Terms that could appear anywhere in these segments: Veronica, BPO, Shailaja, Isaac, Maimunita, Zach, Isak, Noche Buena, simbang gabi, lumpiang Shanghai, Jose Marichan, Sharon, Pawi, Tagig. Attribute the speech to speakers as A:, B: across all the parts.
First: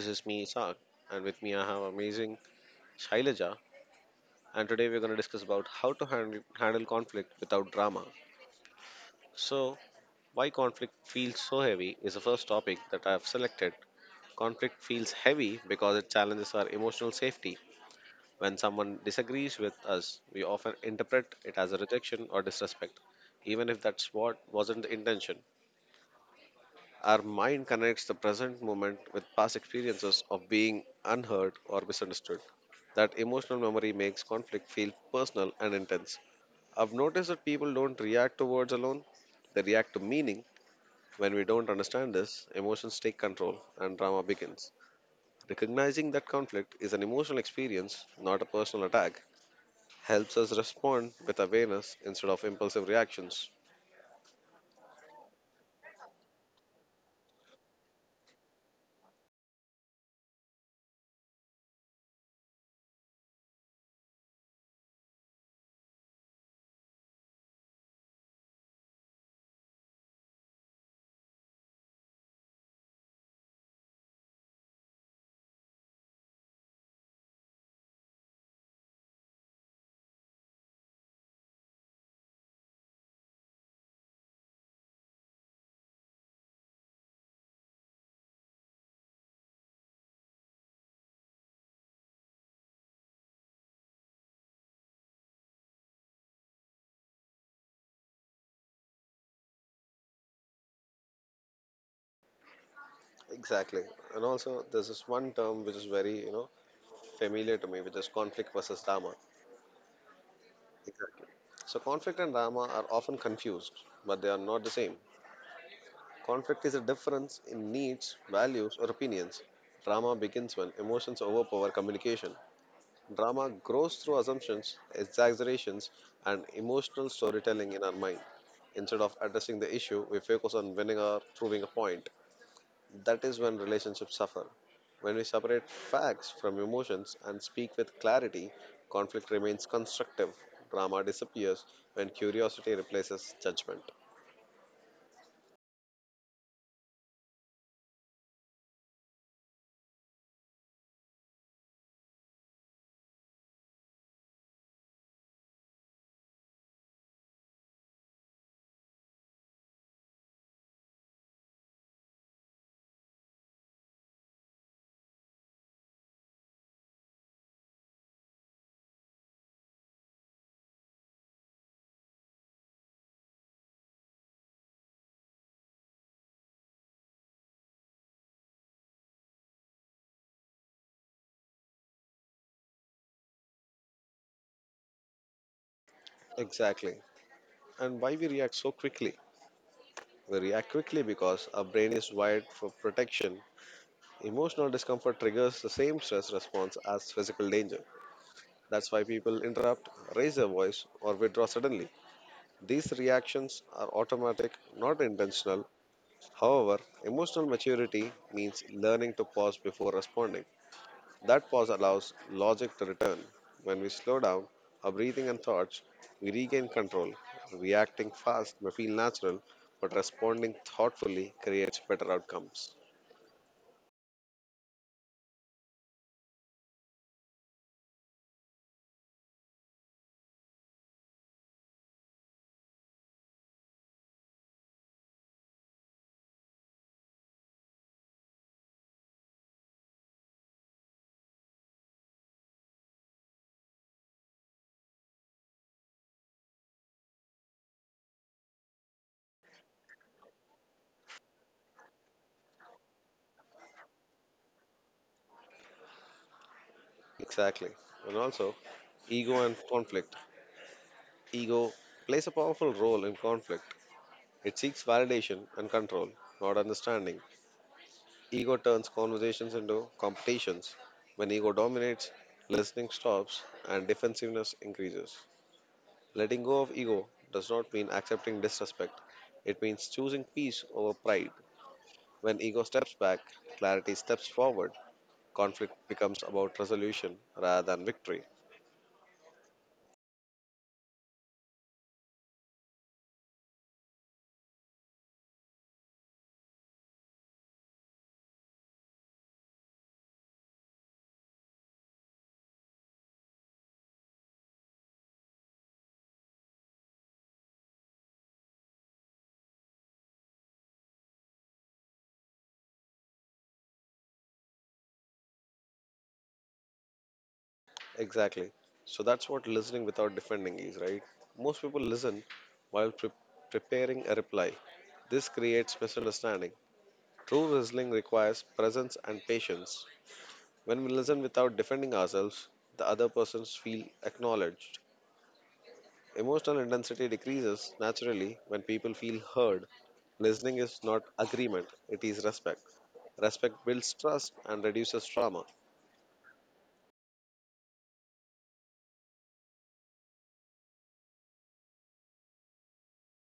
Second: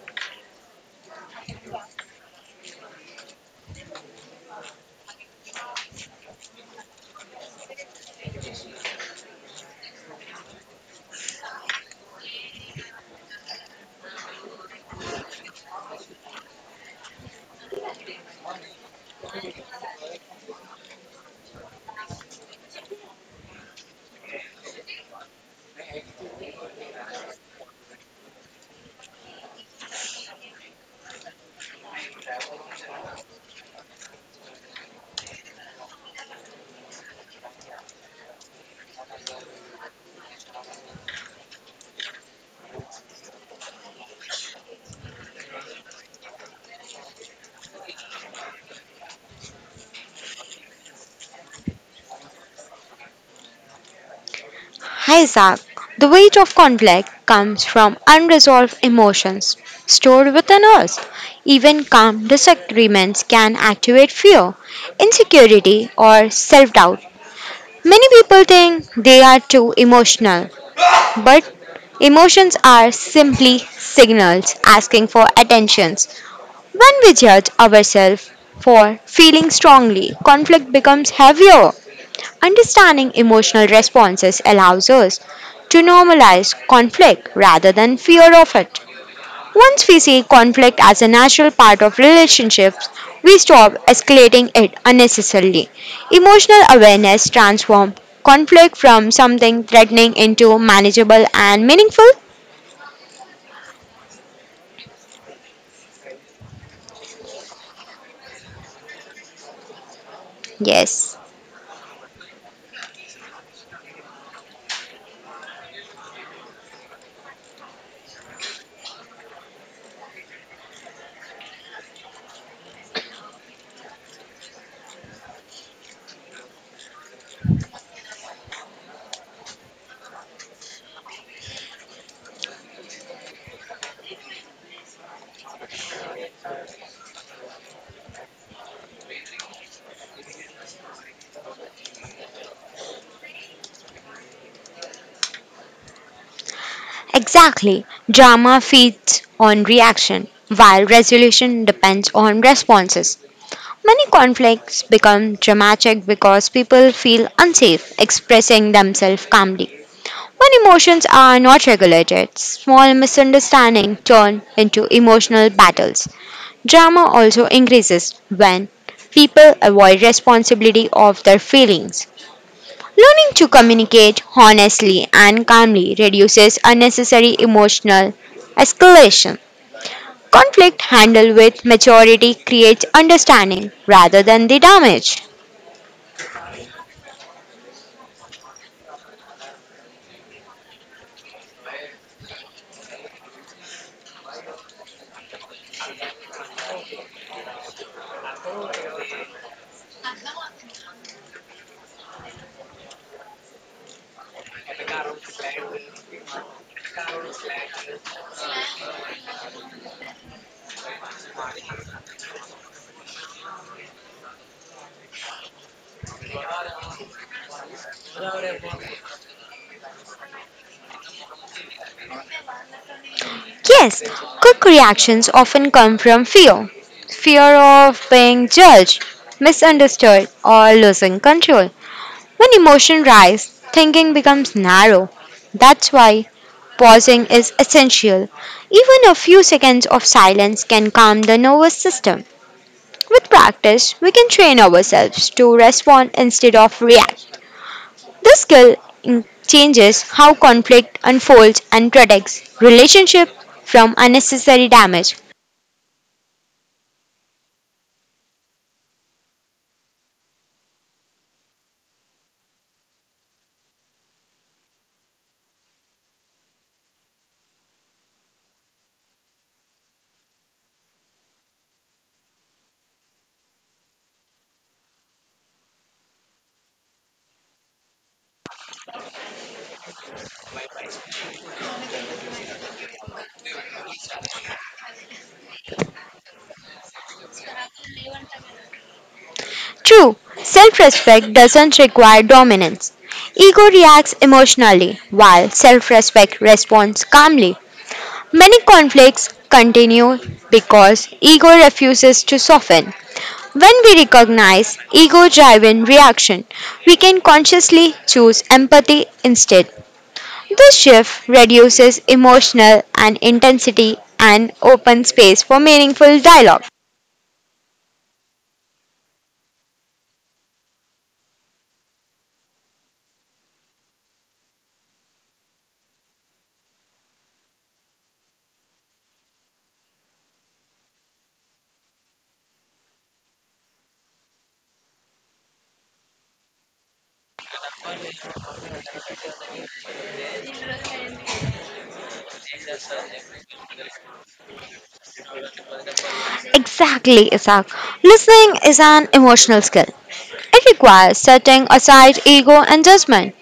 A: This is me, Isak, and with me I have amazing Shailaja. And today we're going to discuss about how to handle conflict without drama. So, why conflict feels so heavy is the first topic that I have selected. Conflict feels heavy because it challenges our emotional safety. When someone disagrees with us, we often interpret it as a rejection or disrespect, even if that's what wasn't the intention. Our mind connects the present moment with past experiences of being unheard or misunderstood. That emotional memory makes conflict feel personal and intense. I've noticed that people don't react to words alone, they react to meaning. When we don't understand this, emotions take control and drama begins. Recognizing that conflict is an emotional experience, not a personal attack, helps us respond with awareness instead of impulsive reactions.
B: Hi Zach. The weight of conflict comes from unresolved emotions stored within us. Even calm disagreements can activate fear, insecurity, or self doubt. Many people think they are too emotional, but emotions are simply signals asking for attentions. When we judge ourselves for feeling strongly, conflict becomes heavier. Understanding emotional responses allows us to normalize conflict rather than fear of it. Once we see conflict as a natural part of relationships, we stop escalating it unnecessarily. Emotional awareness transforms conflict from something threatening into manageable and meaningful.
A: Exactly. And also, there's this one term which is very, familiar to me, which is conflict versus drama.
B: Yes.
A: Exactly. So conflict and drama are often confused, but they are not the same. Conflict is a difference in needs, values, or opinions. Drama begins when emotions overpower communication. Drama grows through assumptions, exaggerations, and emotional storytelling in our mind. Instead of addressing the issue, we focus on winning or proving a point. That is when relationships suffer. When we separate facts from emotions and speak with clarity, conflict remains constructive. Drama disappears when curiosity replaces judgment.
B: Exactly. Drama feeds on reaction, while resolution depends on responses. Many conflicts become dramatic because people feel unsafe expressing themselves calmly. When emotions are not regulated, small misunderstandings turn into emotional battles. Drama also increases when people avoid responsibility of their feelings. Learning to communicate honestly and calmly reduces unnecessary emotional escalation. Conflict handled with maturity creates understanding rather than the damage.
A: Exactly. And why we react so quickly? We react quickly because our brain is wired for protection. Emotional discomfort triggers the same stress response as physical danger. That's why people interrupt, raise their voice, or withdraw suddenly. These reactions are automatic, not intentional. However, emotional maturity means learning to pause before responding. That pause allows logic to return. When we slow down our breathing and thoughts, we regain control. Reacting fast may feel natural, but responding thoughtfully creates better outcomes.
B: Yes, quick reactions often come from fear, of being judged, misunderstood, or losing control. When emotion rise, thinking becomes narrow. That's why pausing is essential. Even a few seconds of silence can calm the nervous system. With practice, we can train ourselves to respond instead of react. This skill in- changes how conflict unfolds and protects relationship from unnecessary damage.
A: Exactly. And also, ego and conflict. Ego plays a powerful role in conflict. It seeks validation and control, not understanding. Ego turns conversations into competitions. When ego dominates, listening stops and defensiveness increases. Letting go of ego does not mean accepting disrespect, it means choosing peace over pride. When ego steps back, clarity steps forward. Conflict becomes about resolution rather than victory.
B: True, self-respect doesn't require dominance. Ego reacts emotionally, while self respect responds calmly. Many conflicts continue because ego refuses to soften. When we recognize ego driven reaction, we can consciously choose empathy instead. This shift reduces emotional and intensity and opens space for meaningful dialogue.
A: Exactly. So that's what listening without defending is, right? Most people listen while preparing a reply. This creates misunderstanding. True listening requires presence and patience. When we listen without defending ourselves, the other persons feel acknowledged. Emotional intensity decreases naturally when people feel heard. Listening is not agreement, it is respect. Respect builds trust and reduces trauma.
B: Exactly, Isaac. Listening is an emotional skill. It requires setting aside ego and judgment.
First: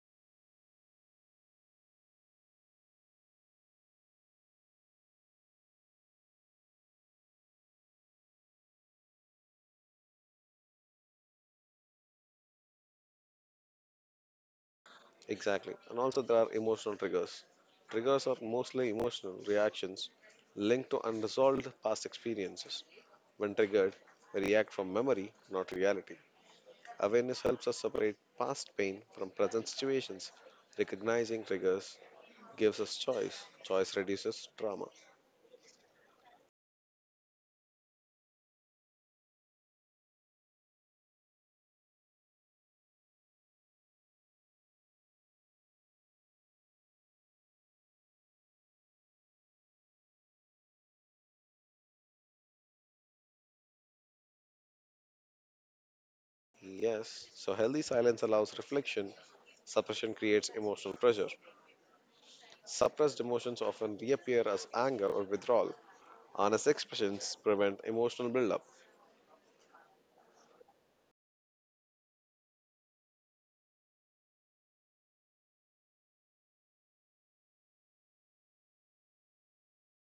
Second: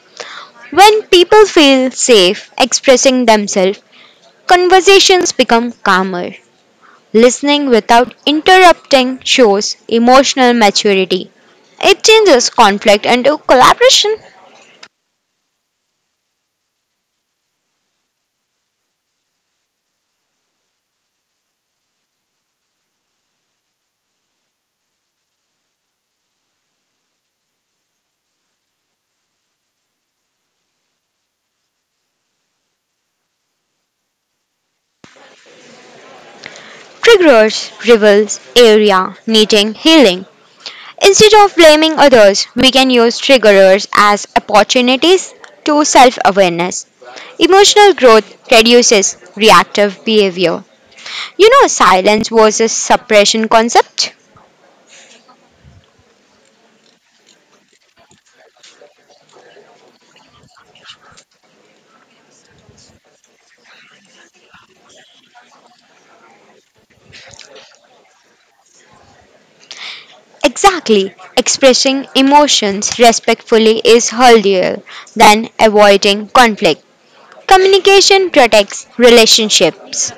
B: When people feel safe expressing themselves, conversations become calmer. Listening without interrupting shows emotional maturity. It changes conflict into collaboration.
A: Exactly. And also, there are emotional triggers. Triggers are mostly emotional reactions linked to unresolved past experiences. When triggered, we react from memory, not reality. Awareness helps us separate past pain from present situations. Recognizing triggers gives us choice. Choice reduces trauma.
B: Triggers reveals area needing healing. Instead of blaming others, we can use triggers as opportunities to self awareness. Emotional growth reduces reactive behavior. You know, silence versus suppression concept?
A: Yes, so healthy silence allows reflection. Suppression creates emotional pressure. Suppressed emotions often reappear as anger or withdrawal. Honest expressions prevent emotional buildup.
B: Exactly. Expressing emotions respectfully is healthier than avoiding conflict. Communication protects relationships.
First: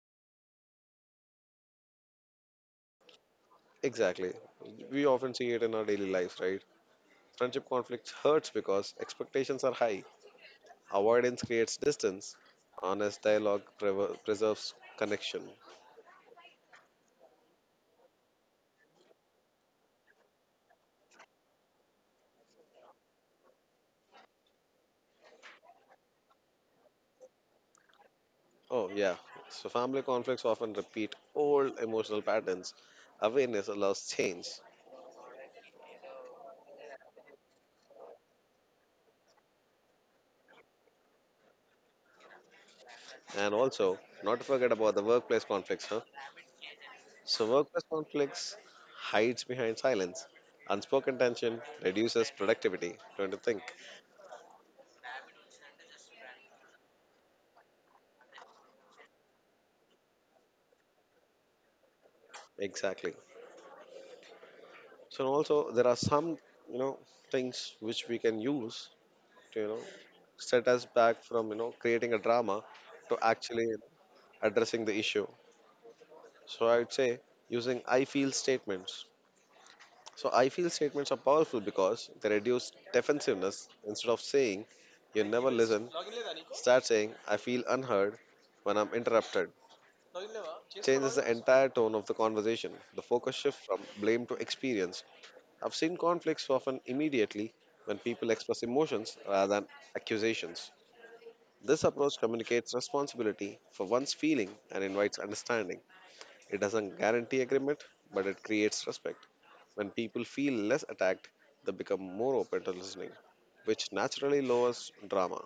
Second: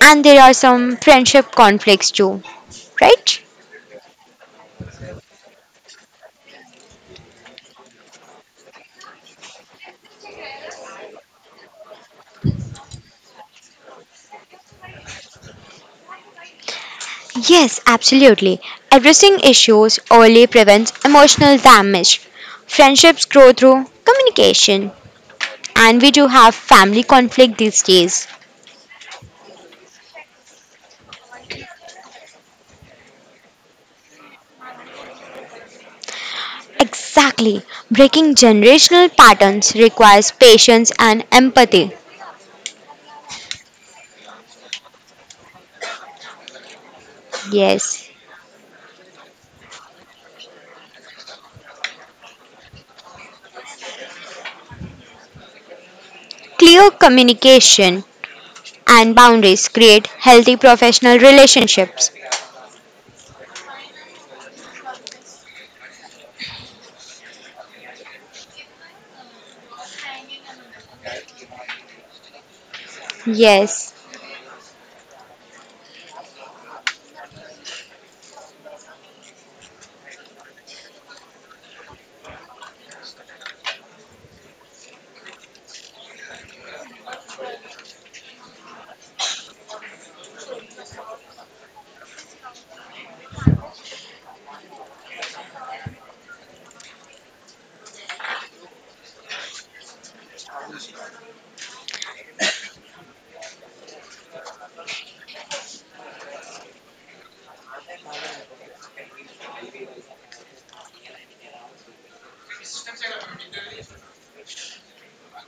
B: And there are some friendship conflicts too, right?
A: Exactly. We often see it in our daily lives, right? Friendship conflicts hurts because expectations are high. Avoidance creates distance. Honest dialogue preserves connection.
B: Yes, absolutely. Addressing issues early prevents emotional damage. Friendships grow through communication. And we do have family conflict these days.
A: Oh, yeah. So family conflicts often repeat old emotional patterns. Awareness allows change.
B: Exactly. Breaking generational patterns requires patience and empathy.
A: And also, not to forget about the workplace conflicts, huh? So workplace
B: Yes.
A: conflicts hides behind silence. Unspoken tension reduces productivity. Don't you think?
B: Clear communication and boundaries create healthy professional relationships.
A: Exactly. So also there are some you know things which we can use to set us back from creating a drama to actually
B: Yes.
A: addressing the issue. So I would say using I feel statements. So I feel statements are powerful because they reduce defensiveness instead of saying you never listen. Start saying I feel unheard when I'm interrupted. Changes the entire tone of the conversation. The focus shifts from blame to experience. I've seen conflicts often immediately when people express emotions rather than accusations. This approach communicates responsibility for one's feeling and invites understanding. It doesn't guarantee agreement, but it creates respect. When people feel less attacked, they become more open to listening, which naturally lowers drama.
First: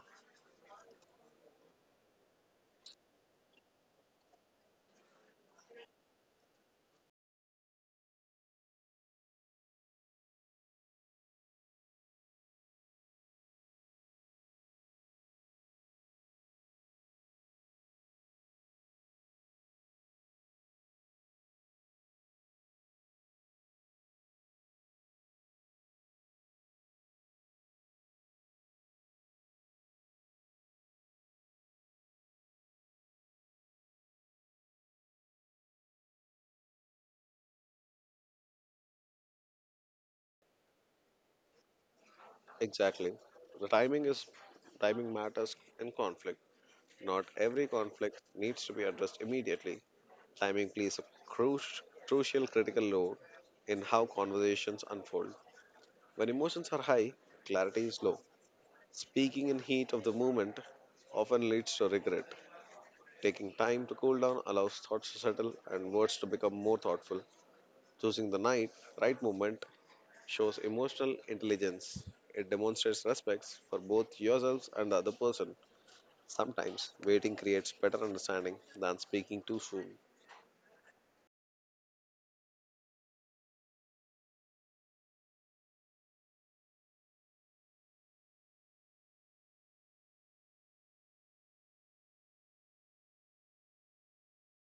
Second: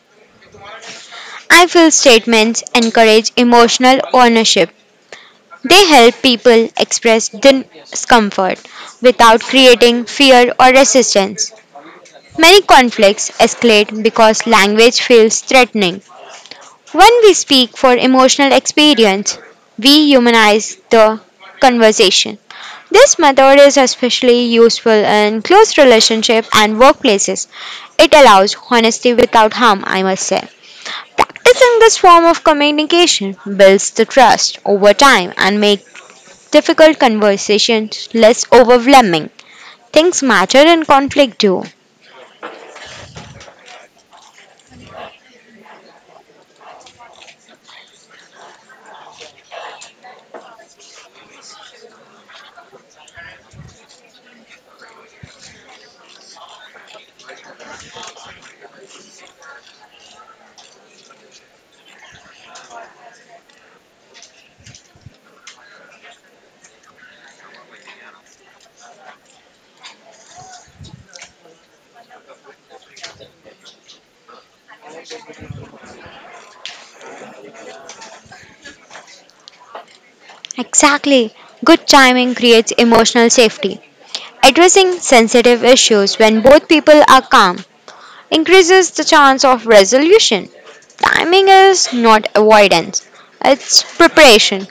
B: I feel statements encourage emotional ownership. They help people express discomfort without creating fear or resistance. Many conflicts escalate because language feels threatening. When we speak for emotional experience, we humanize the conversation. This method is especially useful in close relationships and workplaces. It allows honesty without harm, I must say. Practicing this form of communication builds the trust over time and makes difficult conversations less overwhelming. Things matter in conflict too.
A: Exactly. The timing is Timing matters in conflict. Not every conflict needs to be addressed immediately. Timing plays a cru- crucial critical role in how conversations unfold. When emotions are high, clarity is low. Speaking in heat of the moment often leads to regret. Taking time to cool down allows thoughts to settle and words to become more thoughtful. Choosing the right moment shows emotional intelligence. It demonstrates respect for both yourselves and the other person. Sometimes waiting creates better understanding than speaking too soon.
B: Exactly. Good timing creates emotional safety. Addressing sensitive issues when both people are calm increases the chance of resolution. Timing is not avoidance, it's preparation.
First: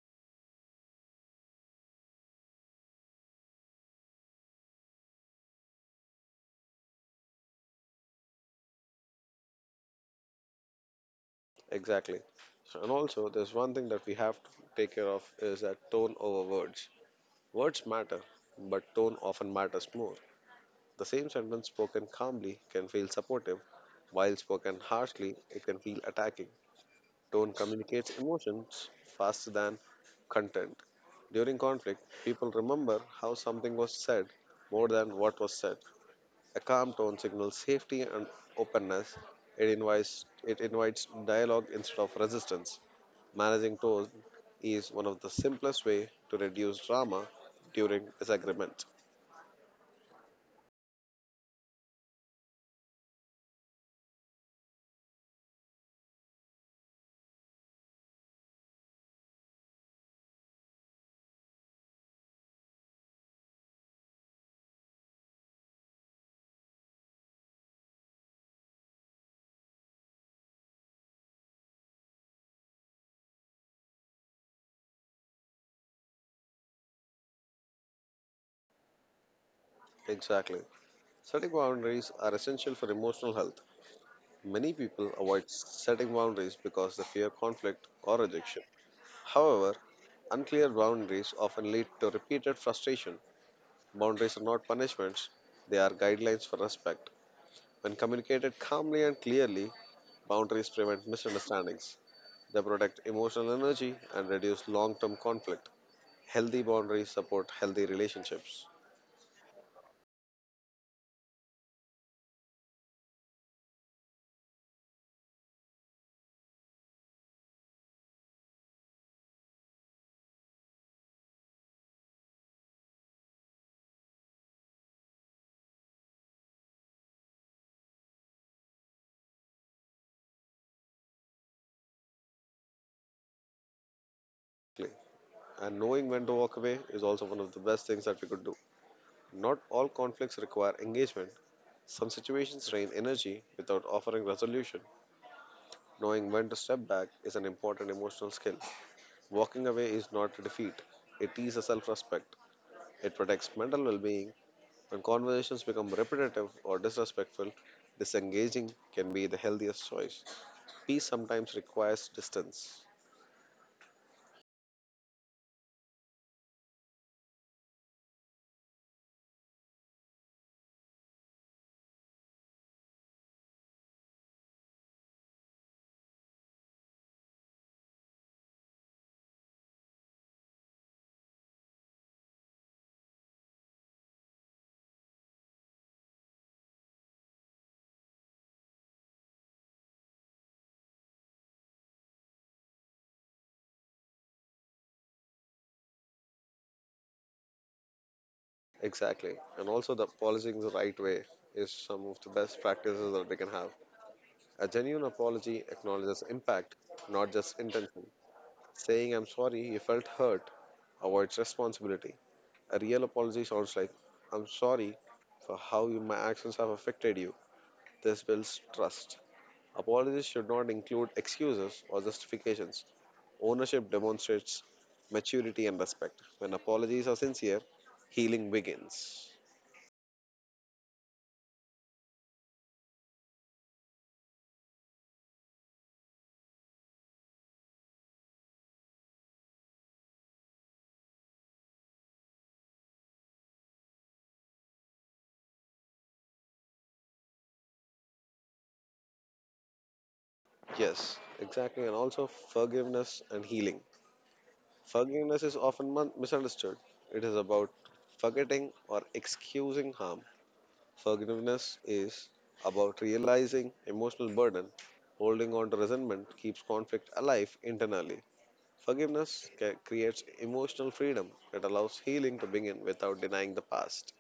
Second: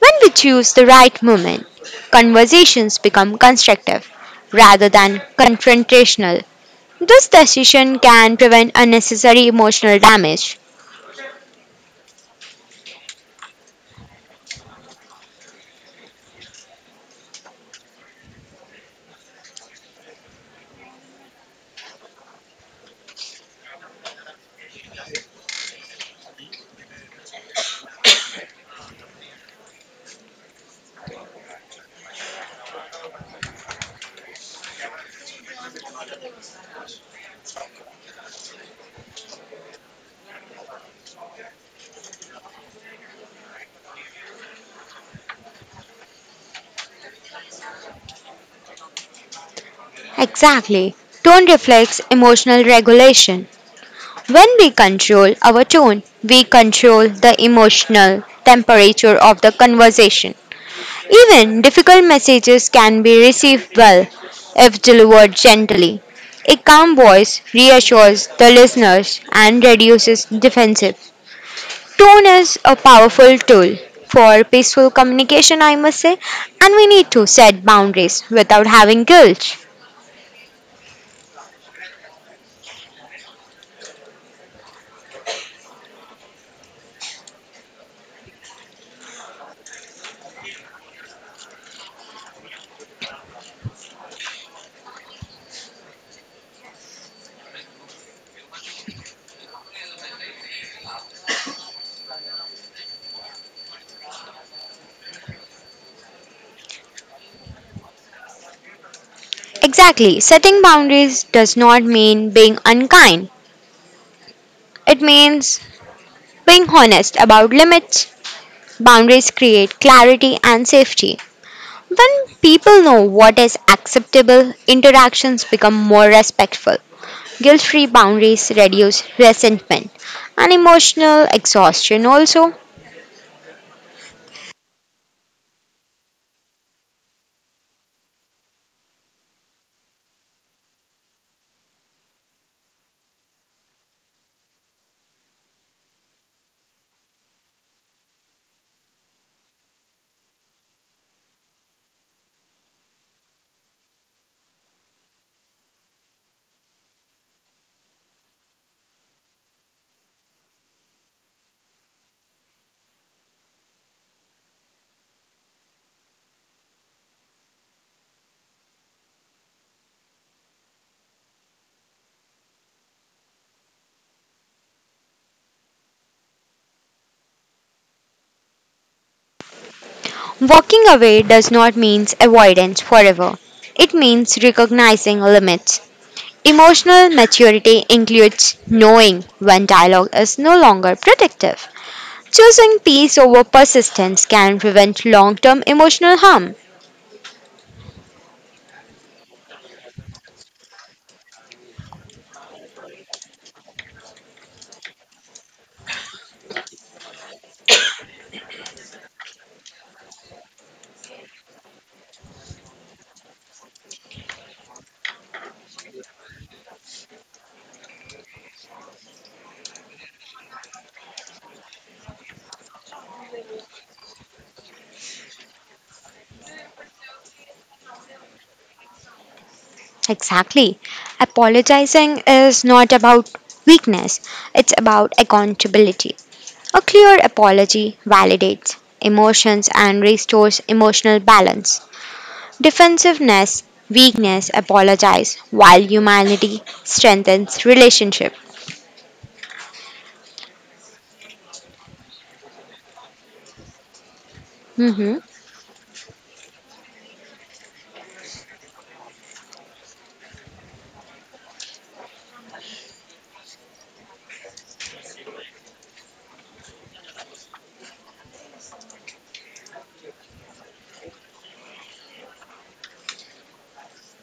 B: When we choose the right moment, conversations become constructive rather than confrontational. This decision can prevent unnecessary emotional damage.
A: Exactly. And also, there's one thing that we have to take care of is that tone over words. Words matter, but tone often matters more. The same sentence spoken calmly can feel supportive, while spoken harshly, it can feel attacking. Tone communicates emotions faster than content. During conflict, people remember how something was said more than what was said. A calm tone signals safety and openness. It invites dialogue instead of resistance. Managing tone is one of the simplest way to reduce drama during disagreement.
B: Exactly. Tone reflects emotional regulation. When we control our tone, we control the emotional temperature of the conversation. Even difficult messages can be received well if delivered gently. A calm voice reassures the listeners and reduces defensive. Tone is a powerful tool for peaceful communication, I must say, and we need to set boundaries without having guilt.
A: Exactly. Setting boundaries are essential for emotional health. Many people avoid setting boundaries because they fear conflict or rejection. However, unclear boundaries often lead to repeated frustration. Boundaries are not punishments, they are guidelines for respect. When communicated calmly and clearly, boundaries prevent misunderstandings. They protect emotional energy and reduce long term conflict. Healthy boundaries support healthy relationships.
B: Exactly, setting boundaries does not mean being unkind. It means being honest about limits, boundaries create clarity and safety. When people know what is acceptable, interactions become more respectful. Guilt free boundaries reduce resentment and emotional exhaustion also.
A: Clear. And knowing when to walk away is also one of the best things that we could do. Not all conflicts require engagement. Some situations drain energy without offering resolution. Knowing when to step back is an important emotional skill. Walking away is not a defeat, it is a self respect. It protects mental well being. When conversations become repetitive or disrespectful, disengaging can be the healthiest choice. Peace sometimes requires distance.
B: Walking away does not mean avoidance forever, it means recognizing limits. Emotional maturity includes knowing when dialogue is no longer productive. Choosing peace over persistence can prevent long term emotional harm.
A: Exactly. And also, the apologizing the right way is some of the best practices that we can have. A genuine apology acknowledges impact, not just intention. Saying, I'm sorry, you felt hurt, avoids responsibility. A real apology sounds like, I'm sorry for my actions have affected you. This builds trust. Apologies should not include excuses or justifications. Ownership demonstrates maturity and respect. When apologies are sincere, healing begins.
B: Exactly. Apologizing is not about weakness, it's about accountability. A clear apology validates emotions and restores emotional balance. Defensiveness, weakness, apologize, while humanity strengthens relationship.
A: Yes, exactly. And also forgiveness and healing.
B: Mhm.
A: Forgiveness is often misunderstood. It is about forgetting or excusing harm. Forgiveness is about realizing emotional burden. Holding on to resentment keeps conflict alive internally. Forgiveness creates emotional freedom that allows healing to begin without denying the past.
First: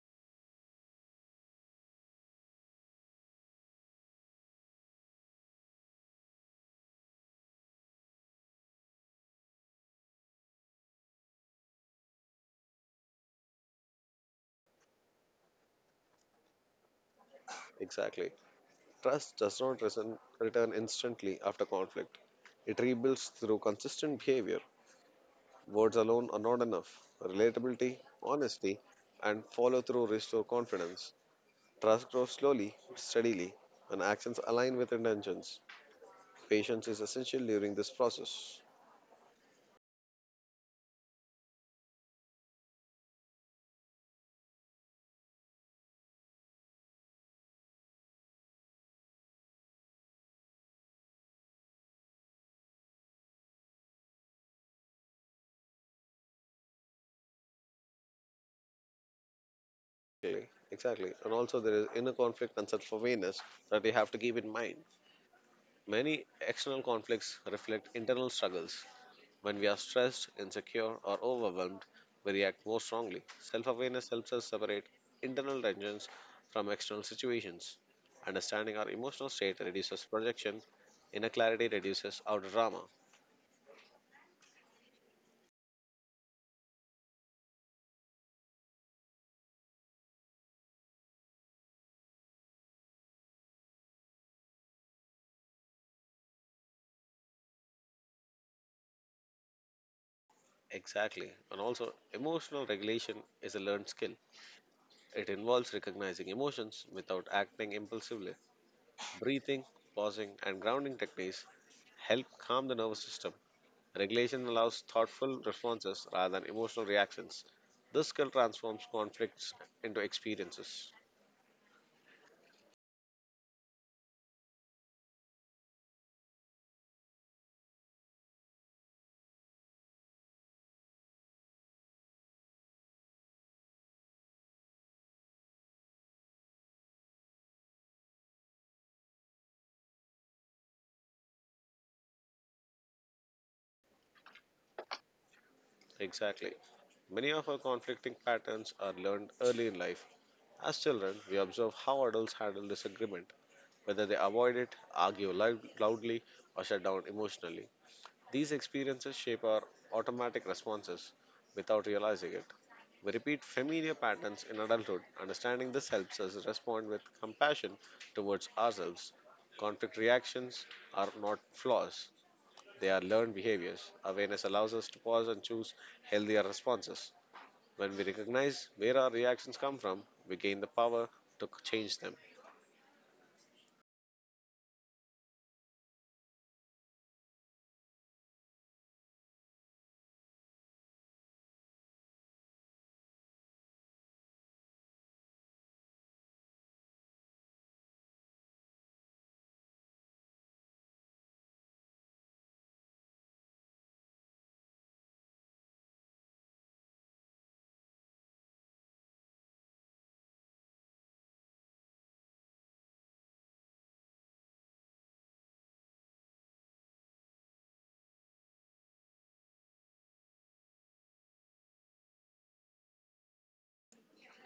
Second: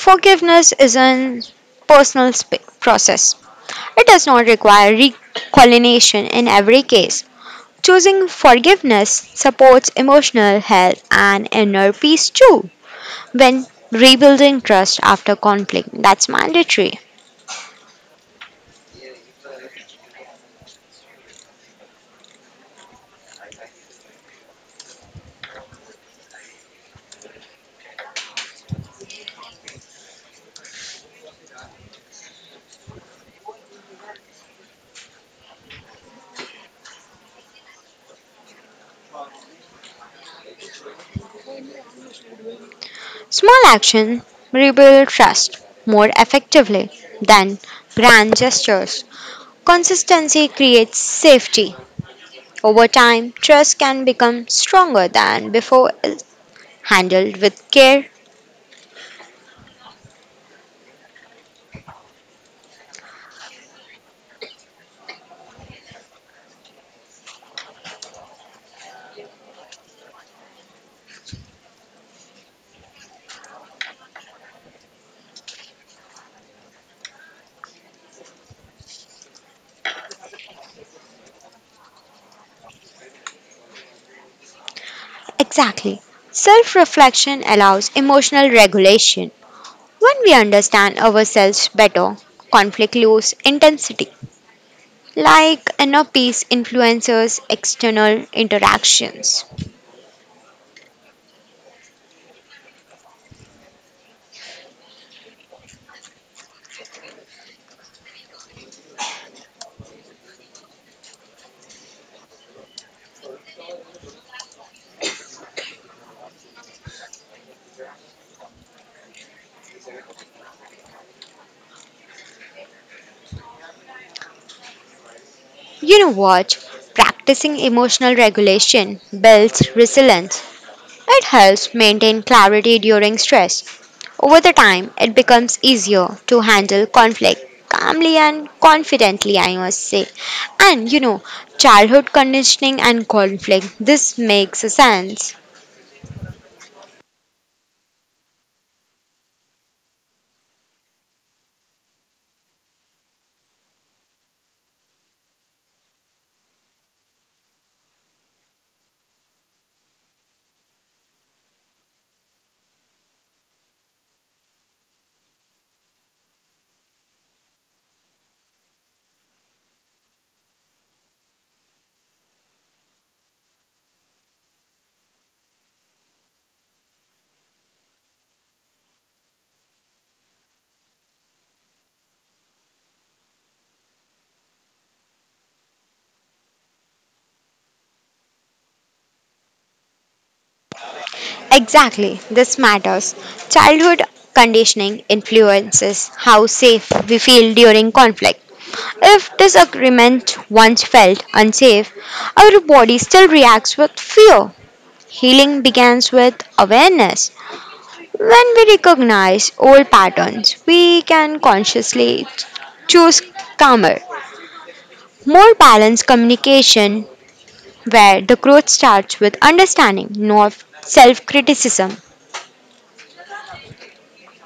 B: Forgiveness is a personal process. It does not require reconciliation in every case. Choosing forgiveness supports emotional health and inner peace too. When rebuilding trust after conflict, that's mandatory.
A: Exactly. Trust does not return instantly after conflict. It rebuilds through consistent behavior. Words alone are not enough. Relatability, honesty, and follow through restore confidence. Trust grows slowly but steadily, and actions align with intentions. Patience is essential during this process.
B: Small action rebuild trust more effectively than grand gestures. Consistency creates safety. Over time, trust can become stronger than before handled with care.
A: Exactly. And also, there is inner conflict and self awareness that you have to keep in mind. Many external conflicts reflect internal struggles. When we are stressed, insecure, or overwhelmed, we react more strongly. Self awareness helps us separate internal tensions from external situations. Understanding our emotional state reduces projection, inner clarity reduces outer drama.
B: Exactly. Self reflection allows emotional regulation. When we understand ourselves better, conflict loses intensity, like inner peace influences external interactions.
A: Exactly. And also, emotional regulation is a learned skill. It involves recognizing emotions without acting impulsively. Breathing, pausing, and grounding techniques help calm the nervous system. Regulation allows thoughtful responses rather than emotional reactions. This skill transforms conflicts into experiences.
B: You know what? Practicing emotional regulation builds resilience. It helps maintain clarity during stress. Over the time, it becomes easier to handle conflict calmly and confidently, I must say. And you know, childhood conditioning and conflict, this makes sense.
A: Exactly. Many of our conflicting patterns are learned early in life. As children, we observe how adults handle disagreement, whether they avoid it, argue loudly, or shut down emotionally. These experiences shape our automatic responses without realizing it. We repeat familiar patterns in adulthood. Understanding this helps us respond with compassion towards ourselves. Conflict reactions are not flaws, they are learned behaviors. Awareness allows us to pause and choose healthier responses. When we recognize where our reactions come from, we gain the power to change them.
B: Exactly, this matters. Childhood conditioning influences how safe we feel during conflict. If disagreement once felt unsafe, our body still reacts with fear. Healing begins with awareness. When we recognize old patterns, we can consciously choose calmer, more balanced communication where the growth starts with understanding, not self criticism.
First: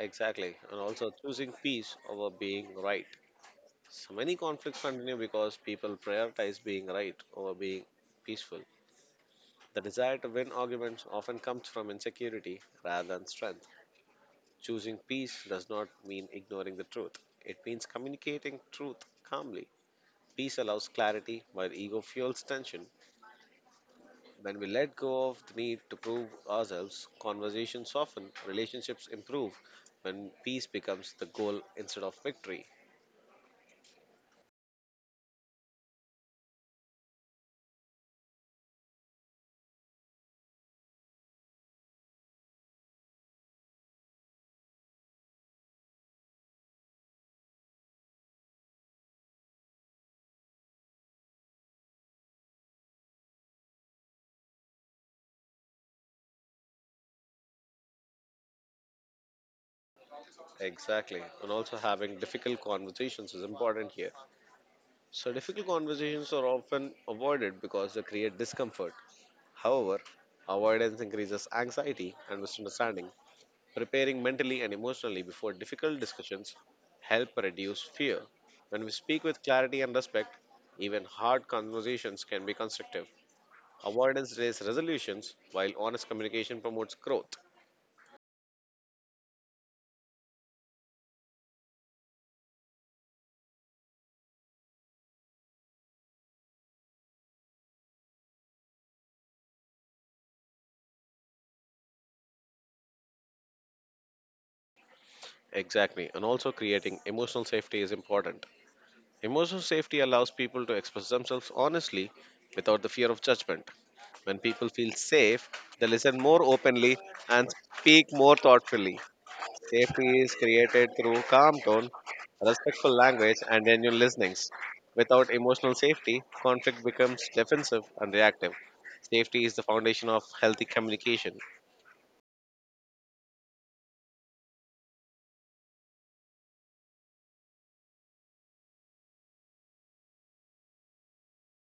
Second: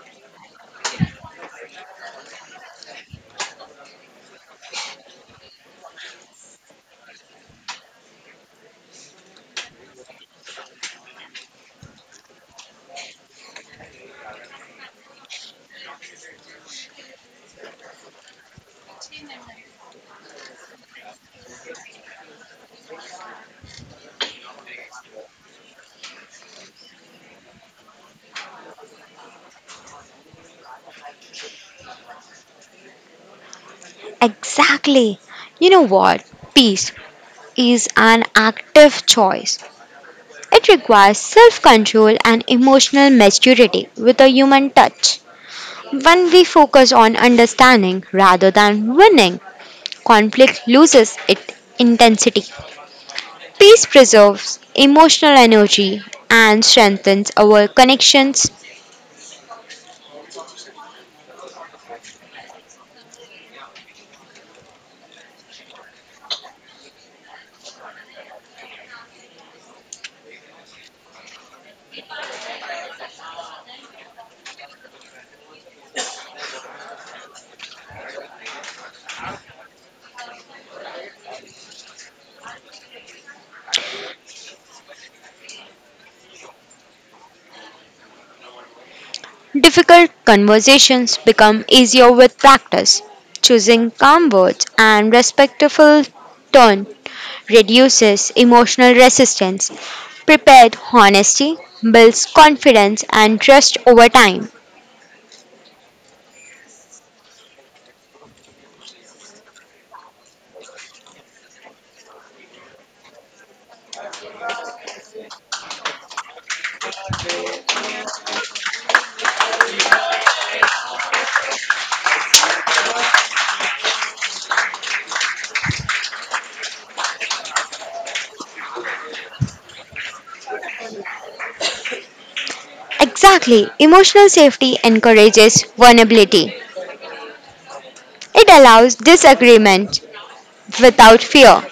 A: Exactly, and also choosing peace over being right. So many conflicts continue because people prioritize being right over being peaceful. The desire to win arguments often comes from insecurity rather than strength. Choosing peace does not mean ignoring the truth, it means communicating truth calmly. Peace allows clarity while ego fuels tension. When we let go of the need to prove ourselves, conversations soften, relationships improve when peace becomes the goal instead of victory.
B: Exactly. You know what? Peace is an active choice. It requires self control and emotional maturity with a human touch. When we focus on understanding rather than winning, conflict loses its intensity. Peace preserves emotional energy and strengthens our connections.
A: Exactly. And also having difficult conversations is important here. So, difficult conversations are often avoided because they create discomfort. However, avoidance increases anxiety and misunderstanding. Preparing mentally and emotionally before difficult discussions help reduce fear. When we speak with clarity and respect, even hard conversations can be constructive. Avoidance delays resolutions, while honest communication promotes growth.
B: Difficult conversations become easier with practice. Choosing calm words and respectful tone reduces emotional resistance. Prepared honesty builds confidence and trust over time.
A: Exactly, and also creating emotional safety is important. Emotional safety allows people to express themselves honestly without the fear of judgment. When people feel safe, they listen more openly and speak more thoughtfully. Safety is created through calm tone, respectful language, and genuine listenings. Without emotional safety, conflict becomes defensive and reactive. Safety is the foundation of healthy communication.
B: Exactly, emotional safety encourages vulnerability. It allows disagreement without fear.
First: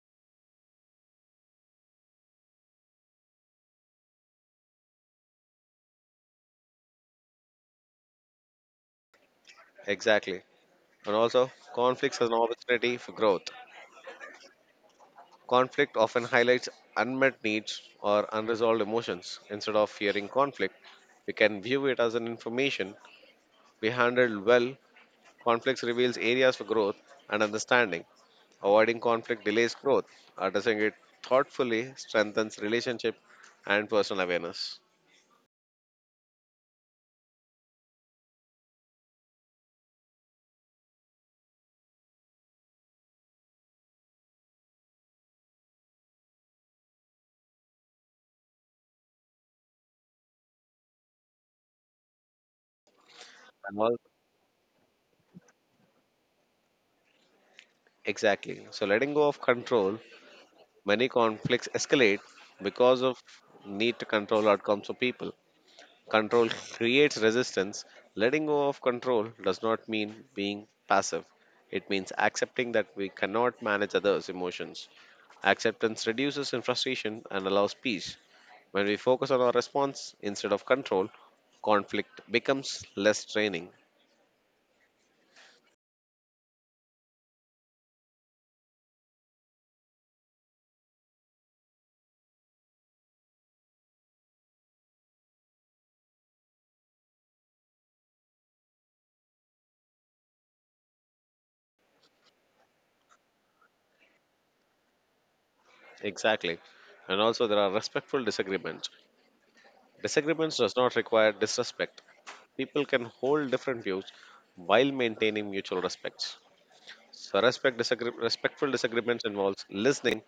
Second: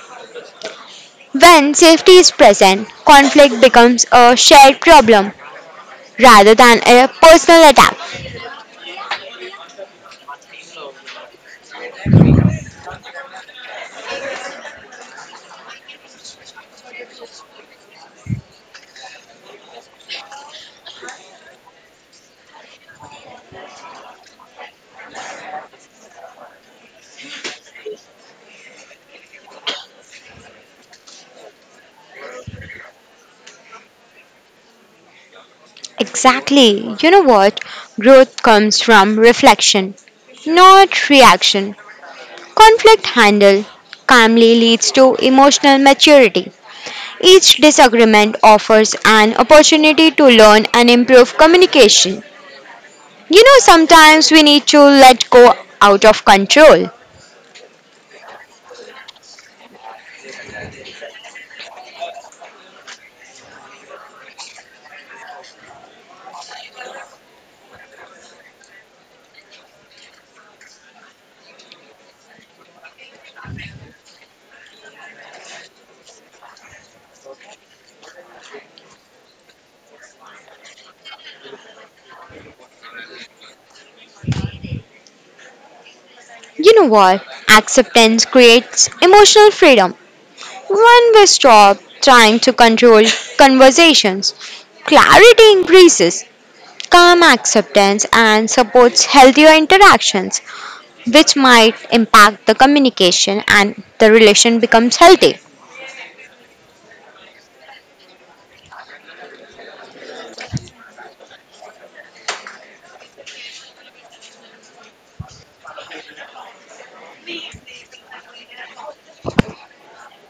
B: When safety is present, conflict becomes a shared problem rather than a personal attack.
A: Exactly. And also, conflicts are an opportunity for growth. Conflict often highlights unmet needs or unresolved emotions. Instead of fearing conflict, we can view it as an information we handled well. Conflicts reveals areas for growth and understanding. Avoiding conflict delays growth. Addressing it thoughtfully strengthens relationship and personal awareness.
B: Exactly. You know what? Growth comes from reflection, not reaction. Conflict handled calmly leads to emotional maturity. Each disagreement offers an opportunity to learn and improve communication. You know,
A: And all
B: sometimes we need to let go out of control.
A: exactly. So letting go of control, many conflicts escalate because of need to control outcomes for people. Control creates resistance. Letting go of control does not mean being passive. It means accepting that we cannot manage others' emotions. Acceptance reduces in frustration and allows peace. When we focus on our response instead of control, conflict becomes less draining.
B: You know what? Acceptance creates emotional freedom. When we stop trying to control conversations, clarity increases. Calm acceptance and supports healthier interactions, which might impact the communication and the relation becomes healthy.
A: Exactly. And also, there are respectful disagreements. Disagreements does not require disrespect. People can hold different views while maintaining mutual respects. So respectful disagreements involves listening,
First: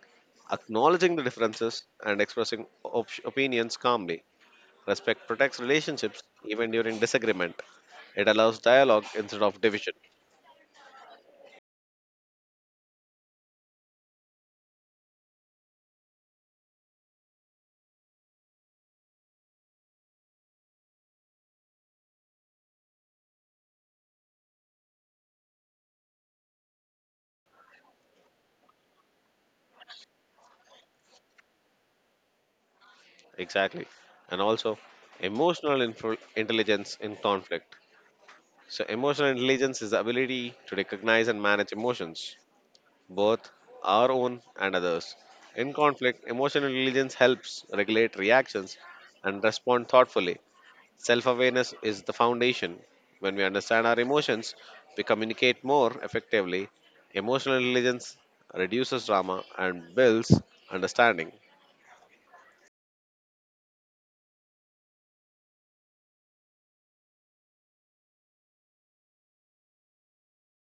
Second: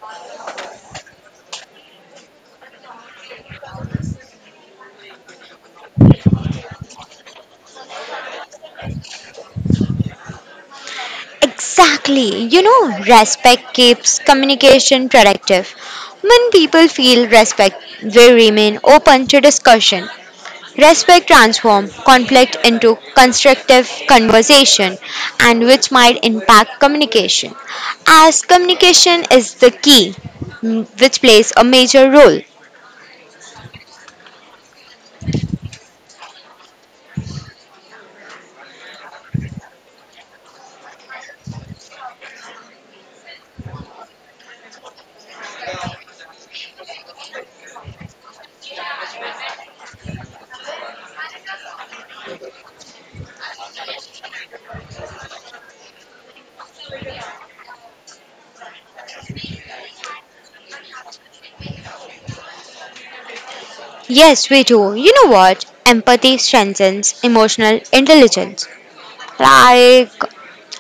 A: acknowledging the differences, and expressing opinions calmly. Respect protects relationships even during disagreement. It allows dialogue instead of division.
B: Exactly. You know, respect keeps communication productive. When people feel respect, they remain open to discussion. Respect transforms conflict into constructive conversation and which might impact communication as communication is the key which plays a major role.
A: Exactly. And also, intelligence in conflict. So, emotional intelligence is the ability to recognize and manage emotions, both our own and others. In conflict, emotional intelligence helps regulate reactions and respond thoughtfully. Self awareness is the foundation. When we understand our emotions, we communicate more effectively. Emotional intelligence reduces drama and builds understanding.
B: Yes, we do. You know what? Empathy strengthens emotional intelligence. Like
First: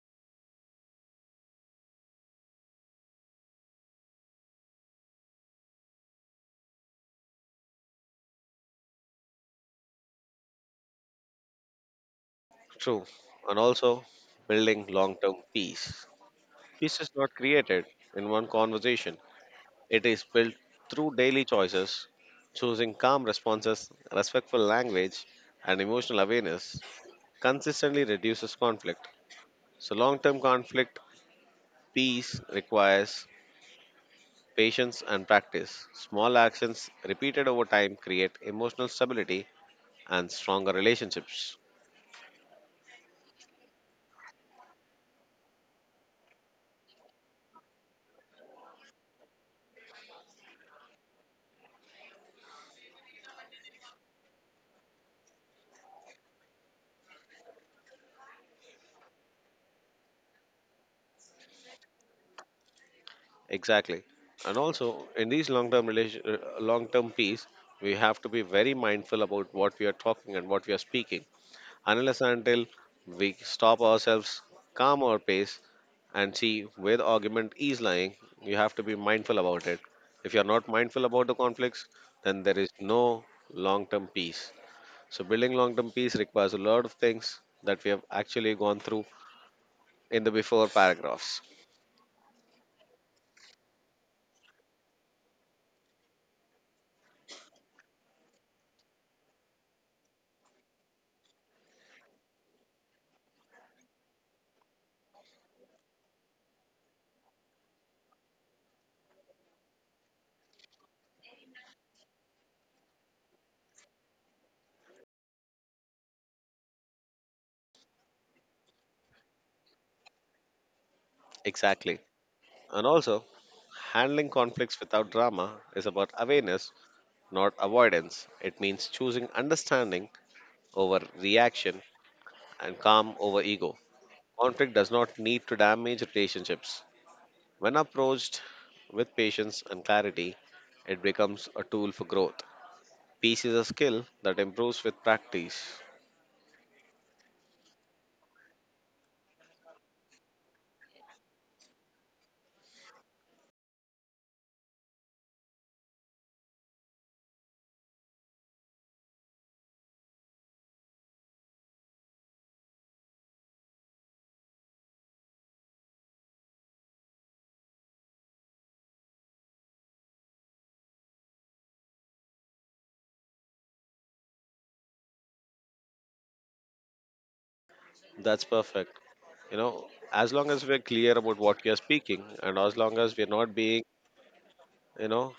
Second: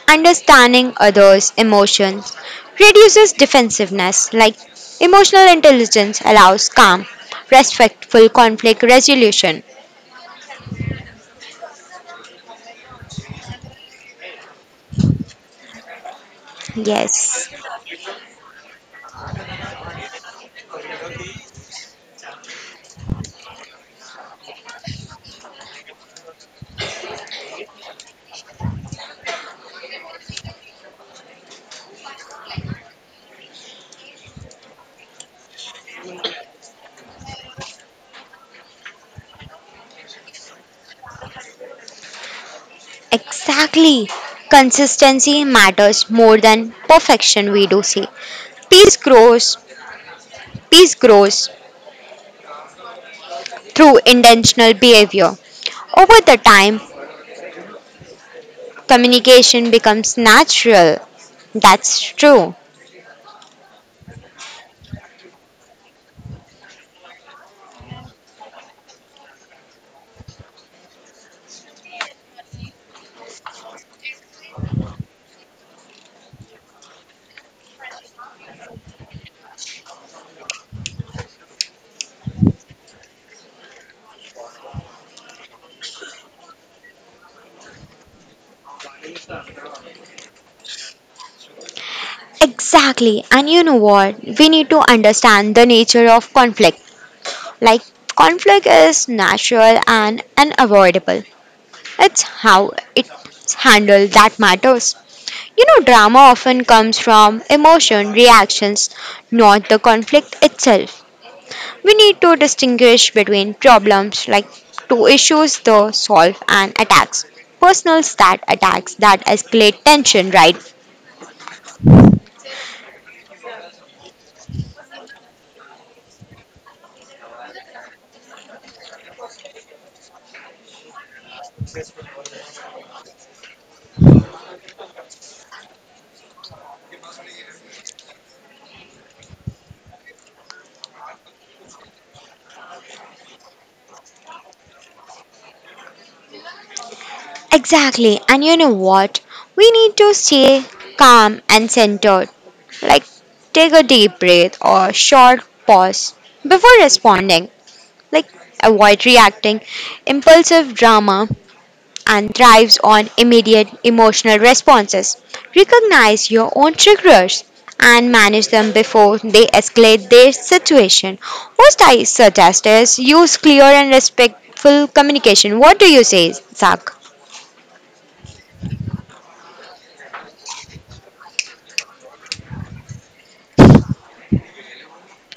B: understanding others' emotions reduces defensiveness. Like emotional intelligence allows calm, respectful conflict resolution.
A: True. And also building long term peace. Peace is not
B: Yes.
A: created in one conversation, it is built through daily choices, choosing calm responses, respectful language, and emotional awareness consistently reduces conflict. So, long term conflict peace requires patience, and practice. Small actions repeated over time create emotional stability and stronger relationships.
B: Exactly. Consistency matters more than perfection, we do see. Peace grows, peace grows through intentional behavior. Over the time, communication becomes natural. That's true.
A: Exactly. And also, in these long-term relation, long-term peace, we have to be very mindful about what we are talking and what we are speaking. Unless and until we stop ourselves, calm our pace, and see where the argument is lying, you have to be mindful about it. If you are not mindful about the conflicts, then there is no long-term peace. So building long-term peace requires a lot of things that we have actually gone through in the before paragraphs.
B: Exactly. And you know what? We need to understand the nature of conflict. Like, conflict is natural and unavoidable. It's how it's handled that matters. You know, drama often comes from emotion, reactions, not the conflict itself. We need to distinguish between problems like two issues the solve and attacks. Personals that attacks that escalate tension, right?
A: Exactly. And also, handling conflicts without drama is about awareness, not avoidance. It means choosing understanding over reaction and calm over ego. Conflict does not need to damage relationships. When approached with patience and clarity, it becomes a tool for growth. Peace is a skill that improves with practice.
B: Exactly. And you know what? We need to stay calm and centered. Like take a deep breath or short pause before responding. Like avoid reacting, impulsive drama, and thrives on immediate emotional responses. Recognize your own triggers and manage them before they escalate their situation. What I suggest is use clear and respectful communication. What do you say, Zach?
A: That's perfect. You know, as long as we're clear about what we are speaking and as long as we're not being, you know,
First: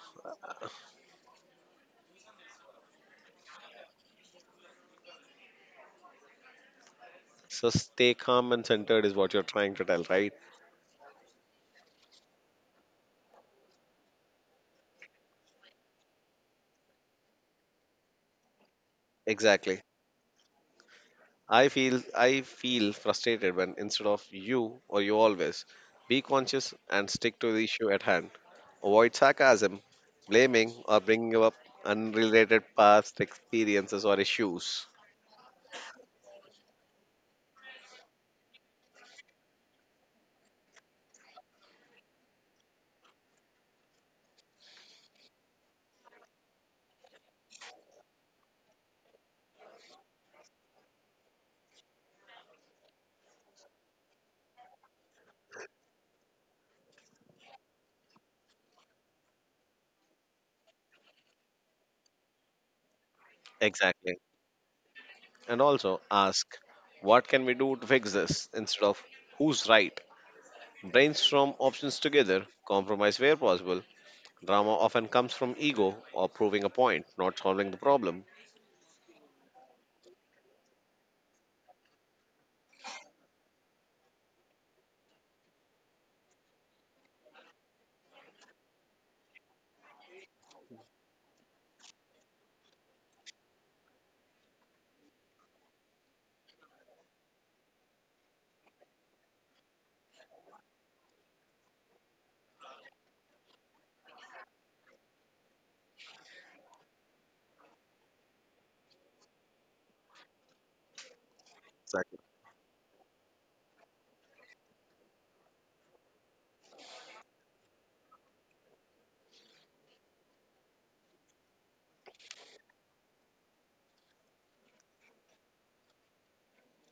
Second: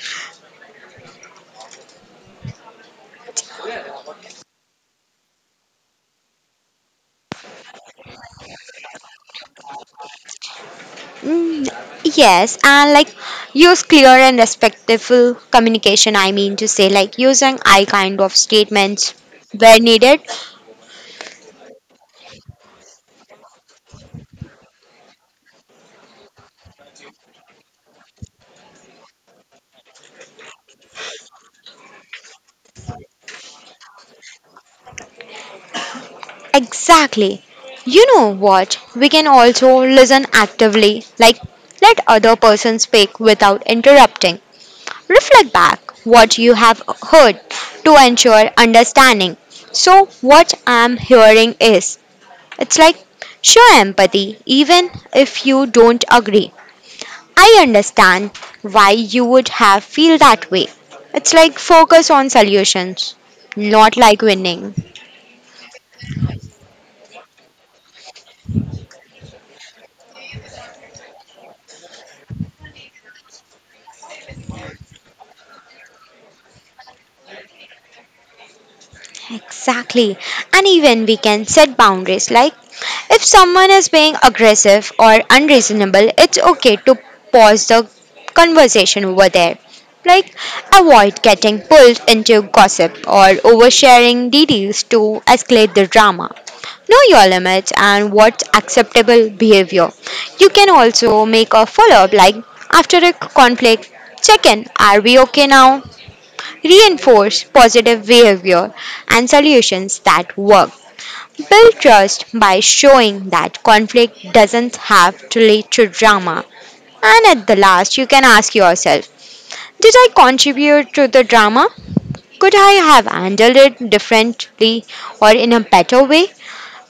A: so stay calm and centered is what you're trying to tell, right?
B: Mm, yes, and like use clear and respectful communication. I mean to say, like using I kind of statements where
A: Exactly.
B: needed.
A: i feel I feel frustrated when, instead of you or you always, be conscious and stick to the issue at hand. Avoid sarcasm, blaming, or bringing up unrelated past experiences or issues.
B: Exactly. You know what? We can also listen actively, like let other person speak without interrupting. Reflect back what you have heard to ensure understanding. So what I'm hearing is it's like show empathy even if you don't agree. I understand why you would have feel that way. It's like focus on solutions, not
A: Exactly.
B: like winning.
A: And also ask, what can we do to fix this instead of who's right? Brainstorm options together, compromise where possible. Drama often comes from ego or proving a point, not solving the problem.
B: Exactly. And even we can set boundaries like if someone is being aggressive or unreasonable, it's okay to pause the conversation over there. Like avoid getting pulled into gossip or oversharing details to escalate the drama. Know your limits and what's acceptable behavior. You can also make a follow up like after a conflict check in. Are we okay now? Reinforce positive behavior and solutions that work. Build
A: Exactly.
B: trust by showing that conflict doesn't have to lead to drama. And at the last, you can ask yourself did I contribute to the drama? Could I have handled it differently or in a better way?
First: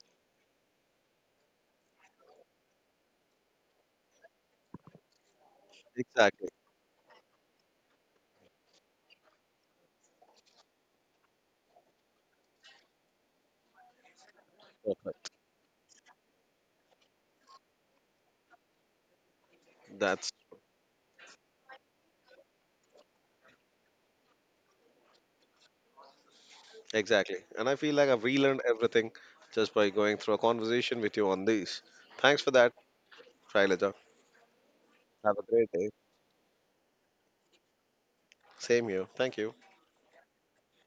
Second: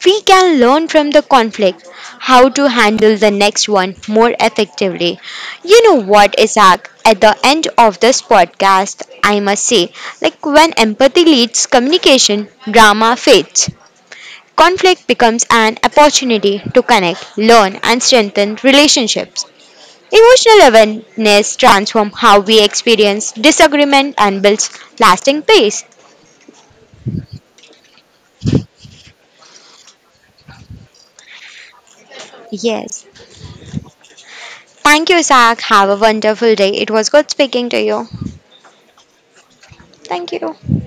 B: We can learn from the conflict how to handle the next one more effectively. You know what,
A: Exactly.
B: Isaac? At the end of this podcast, I must say, like when empathy leads communication, drama fades. Conflict
A: Perfect.
B: becomes an opportunity to connect, learn, and strengthen relationships.
A: That's
B: Emotional awareness transforms how we experience disagreement and builds lasting peace.
A: exactly. And I feel like I've relearned everything just by going through a conversation with you on this. Thanks for that,
B: Yes.
A: Shailaja.
B: Thank you,
A: Have a
B: Isaac.
A: great
B: Have
A: day.
B: a wonderful day. It was good speaking to you.
A: Same here. Thank you.
B: Thank you.